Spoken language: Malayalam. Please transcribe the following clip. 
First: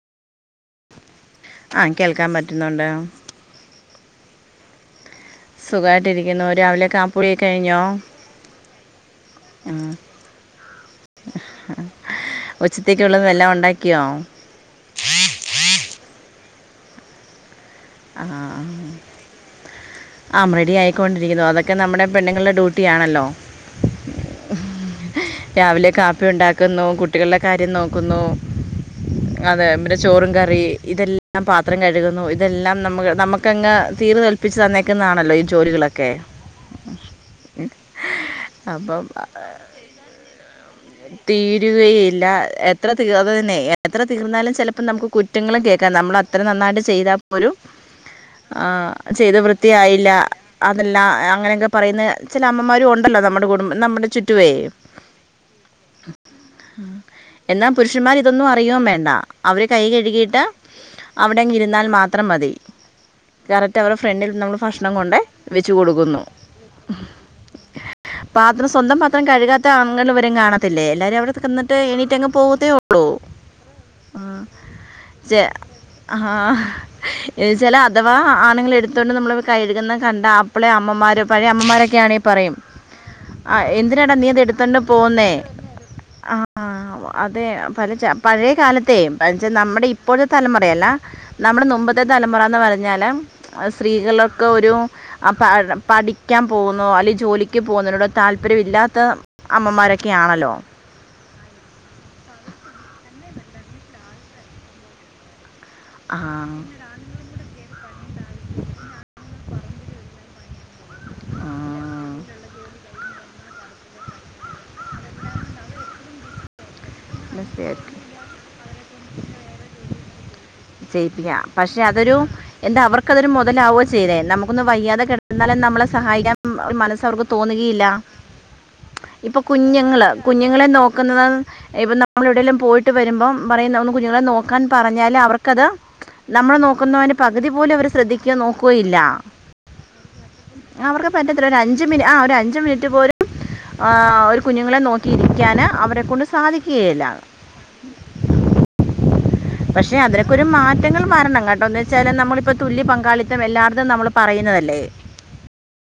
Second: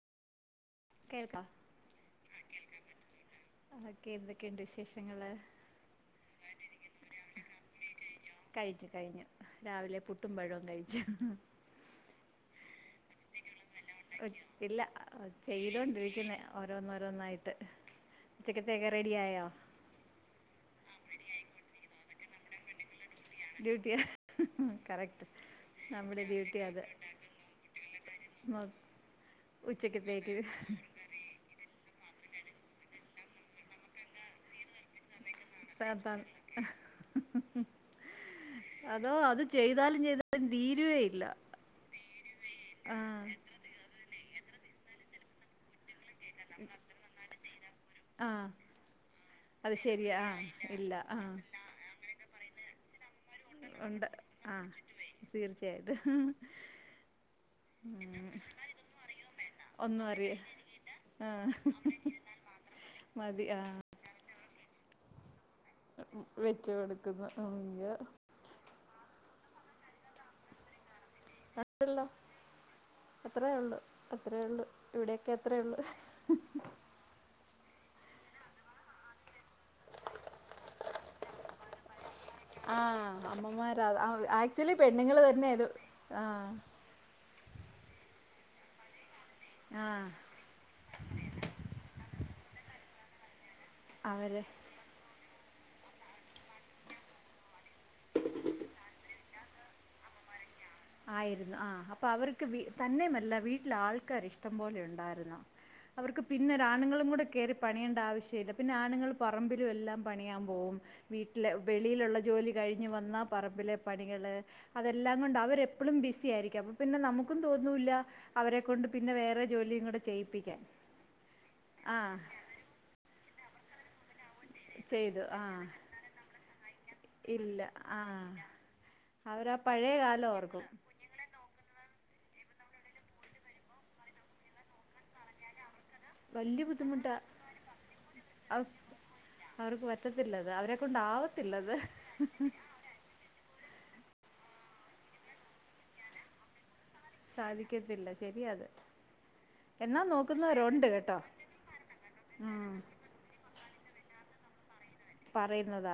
കേൾക്കാം ആഹ്‌ കേൾക്കാൻ പറ്റുന്നുണ്ട് ആഹ് അതൊക്കെ എന്തൊക്കെയുണ്ട് വിശേഷങ്ങള്? സുഖായിട്ടിരിക്കുന്നു രാവിലെ കാപ്പി കുടിയൊക്കെ കഴിഞ്ഞൊ? കഴിച്ചു കഴിഞ്ഞു രാവിലെ പുട്ടും പഴോ കഴിച്ചു ഉച്ചത്തേക്കുള്ളത് എല്ലാം ഉണ്ടാക്കിയോ? ഇല്ല ചെയ്തോണ്ടിരിക്കുന്നെ ഓരോന്നോരോന്നായിട്ട് ഉച്ചക്കത്തേക്കെ റെഡിയായോ? ആഹ് റെഡി ആയിക്കൊണ്ടിരിക്കുന്നു അതൊക്കെ നമ്മുടെ പെണ്ണുങ്ങളുടെ ഡ്യൂട്ടിയാണല്ലോ ഡ്രൂട്ടിയ [unintelligible] കറക്റ്റ് രാവിലെ നമ്മുടെ കാപ്പി ഡ്യൂട്ടി അത് ഉണ്ടാക്കുന്നു കുട്ടികളുടെ കാര്യം നോക്കുന്നു മൊ- അതെ പിന്നെ ചോറും ഉച്ചക്കത്തേക്ക് കറി ഇതെല്ല ഞാൻ പാത്രം കഴുകുന്നു ഇതെല്ലാം നമു നമുക്കങ്ങ് തീർ കൽപ്പിച്ച് തന്നേക്കുന്നതാണല്ലോ ഇത് അതാണ് [unintelligible] അതോ അപ്പം അത് ചെയ്ത് താലും ചെയ്താലും തീരുവേ ഇല്ല തീരുവേ ഇല്ല എത്ര ആ തീർ അത് തന്നെ എത്ര തീർന്നാലും ചെലപ്പോ നമുക്ക് കുറ്റങ്ങളും കേൾക്കാം നമ്മളെ എത്ര നന്നായിട്ട് ചെയ്താ പോലും ആ ആഹ്‌ ചെയ്ത അത് വൃത്തിയായില്ല ശരിയാ ആ ഇല്ല അതെല്ലാം ആ അങ്ങനെക്കെ പറയുന്ന ചില അമ്മമാരും ഉണ്ടല്ലോ നമ്മുടെ കുടുംബം ഉണ്ട് നമ്മുടെ ചുറ്റുവേ ആ തീർച്ചയായിട്ടും എന്നാ പുരുഷന്മാര് ഇതൊന്നും അറിയോം വേണ്ട അവര് കൈ ഒന്നും അറിയ കഴുകിയിട്ട് ആ അവിടങ്ങ് ഇരുന്നാൽ മാത്രം മതി മതി ആ കറക്റ്റ് അവരുടെ ഫ്രണ്ടിൽ നമ്മൾ ഭക്ഷണം കൊണ്ടേയ് എഹ് ഉം വെച്ച് കൊടുക്കുന്നു അയ്യോ പാത്രം സ്വന്തം പാത്രം കഴുകാത്ത ആണുങ്ങൾ വരെ കാണത്തില്ലേ എല്ലാരും അവിടെ നിന്നിട്ട് [unintelligible] ല്ലോ എണീറ്റ് അങ്ങ് പോകത്തേ അത്രയേ ഉള്ളു അത്രയേ ഉള്ളു ഇവിടെയൊക്കെ അത്രയേ ഉള്ളു [inaudible] ഏഹ് ചില അഥവാ ആണുങ്ങൾ എടുത്തുകൊണ്ട് നമ്മള കഴുകുന്നത് കണ്ട അപ്പളെ അമ്മമാര് പഴയ അമ്മമാരൊക്കെയാണെ ആഹ്‌ അമ്മമാരാ നീ അത് ആക്ച്വലി എടുത്തുകൊണ്ട് പെണ്ണുങ്ങള് പോകുന്നത് തന്നെയാ ഇത് ആഹ്‌ അതെയ് പല ച പഴയ കാലത്തെയ് [unintelligible] നമ്മുടെ ആ ഇപ്പോഴത്തെ തലമുറയല്ല നമ്മുടെ നുമ്പത്തെ തലമുറാന്ന് പറഞ്ഞാല് അവരെ സ്ത്രീകൾക്ക് ഒരു ആ പഠിക്കാൻ പോകുന്നോ അല്ലെങ്കിൽ ജോലിക്ക് പോകുന്നതിനോട് താല്പര്യംമില്ലാത്ത അമ്മമാരൊക്കെ ഒക്കെ ആണല്ലോ ആയിരുന്നു ആഹ് അപ്പൊ അവർക്ക് വീ തന്നെയുമല്ല വീട്ടില് ആൾക്കാര് ഇഷ്ടംപോലെ ഉണ്ടായിരുന്നു ആ അവർക്ക് പിന്നെ ഒരാണുങ്ങളും കൂടെ കേറി പണിയേണ്ട ആവശ്യല്ല പിന്നെ ആണുങ്ങള് പറമ്പിലും എല്ലാം പണിയാൻ പോകും ആ വീട്ടിലെ വെളിയിലുള്ള ജോലി കഴിഞ്ഞു വന്നാ പറമ്പിലെ പണികള് അതെല്ലാം കൊണ്ട് അവരെ എപ്പോളും ബിസി ആയിരിക്കും അപ്പ പിന്നെ നമുക്കും മനസ്സിലായി തോന്നൂല്ല അവരെക്കൊണ്ട് പിന്നെ വേറെ ജോലിയും കൂടെ ചെയ്യിപ്പിക്കാൻ ചെയ്യിപ്പിക്കാ പക്ഷെ ആ അതൊരു എന്താ അവർക്കതൊരു മുതലാവോ ചെയ്തേ നമുക്ക് ഒന്ന് വയ്യാതെ ചെയ്തു ആ കിടന്നാലും നമ്മളെ സഹായിക്കാൻ മനസ് അവർക്ക് ഇല്ല തോന്നുകയില്ല ആ ഇപ്പൊ അവരാ പഴയ കുഞ്ഞുങ്ങള് കാലം ഓർക്കും കുഞ്ഞുങ്ങളെ നോക് ക്കുന്നത് ഇപ്പം നമ്മൾ എവിടേലും പോയിട്ട് വരുമ്പം പറയും നമ്മള് കുഞ്ഞുങ്ങളെ നോക്കാൻ പറഞ്ഞാല് അവർക്കത് നമ്മള് വലിയ നോക്കുന്നവന് ബുദ്ധിമുട്ടാണ് പകുതി പോലും അവര് ശ്രദ്ധിക്കോ നോക്കോയില്ല അവർക്ക് പറ്റത്തില്ലത് അവരെ അവര്ക്ക് പറ്റത്തില്ല കൊണ്ടാവത്തില്ലത് ഒരഞ്ചു മിനി ആഹ് ഒരു അഞ്ച് മിനിറ്റ് പോലും ആഹ് ഒരു കുഞ്ഞുങ്ങളെ നോക്കിയിരിക്കാന് അവരെക്കൊണ്ട് സാധിക്കുകയില്ല സാധിക്കത്തില്ല ശരിയാ അത് എന്നാ നോ ഇപ്പൊരു മാറ്റങ്ങൾ മാറണം കേട്ടോ എന്ന് വെച്ചാൽ നമ്മളിപ്പോ തുല്യ പങ്കാളിത്തം എല്ലാവര്ടേം നമ്മൾ പറയുന്നതല്ലേ പറയുന്നതാ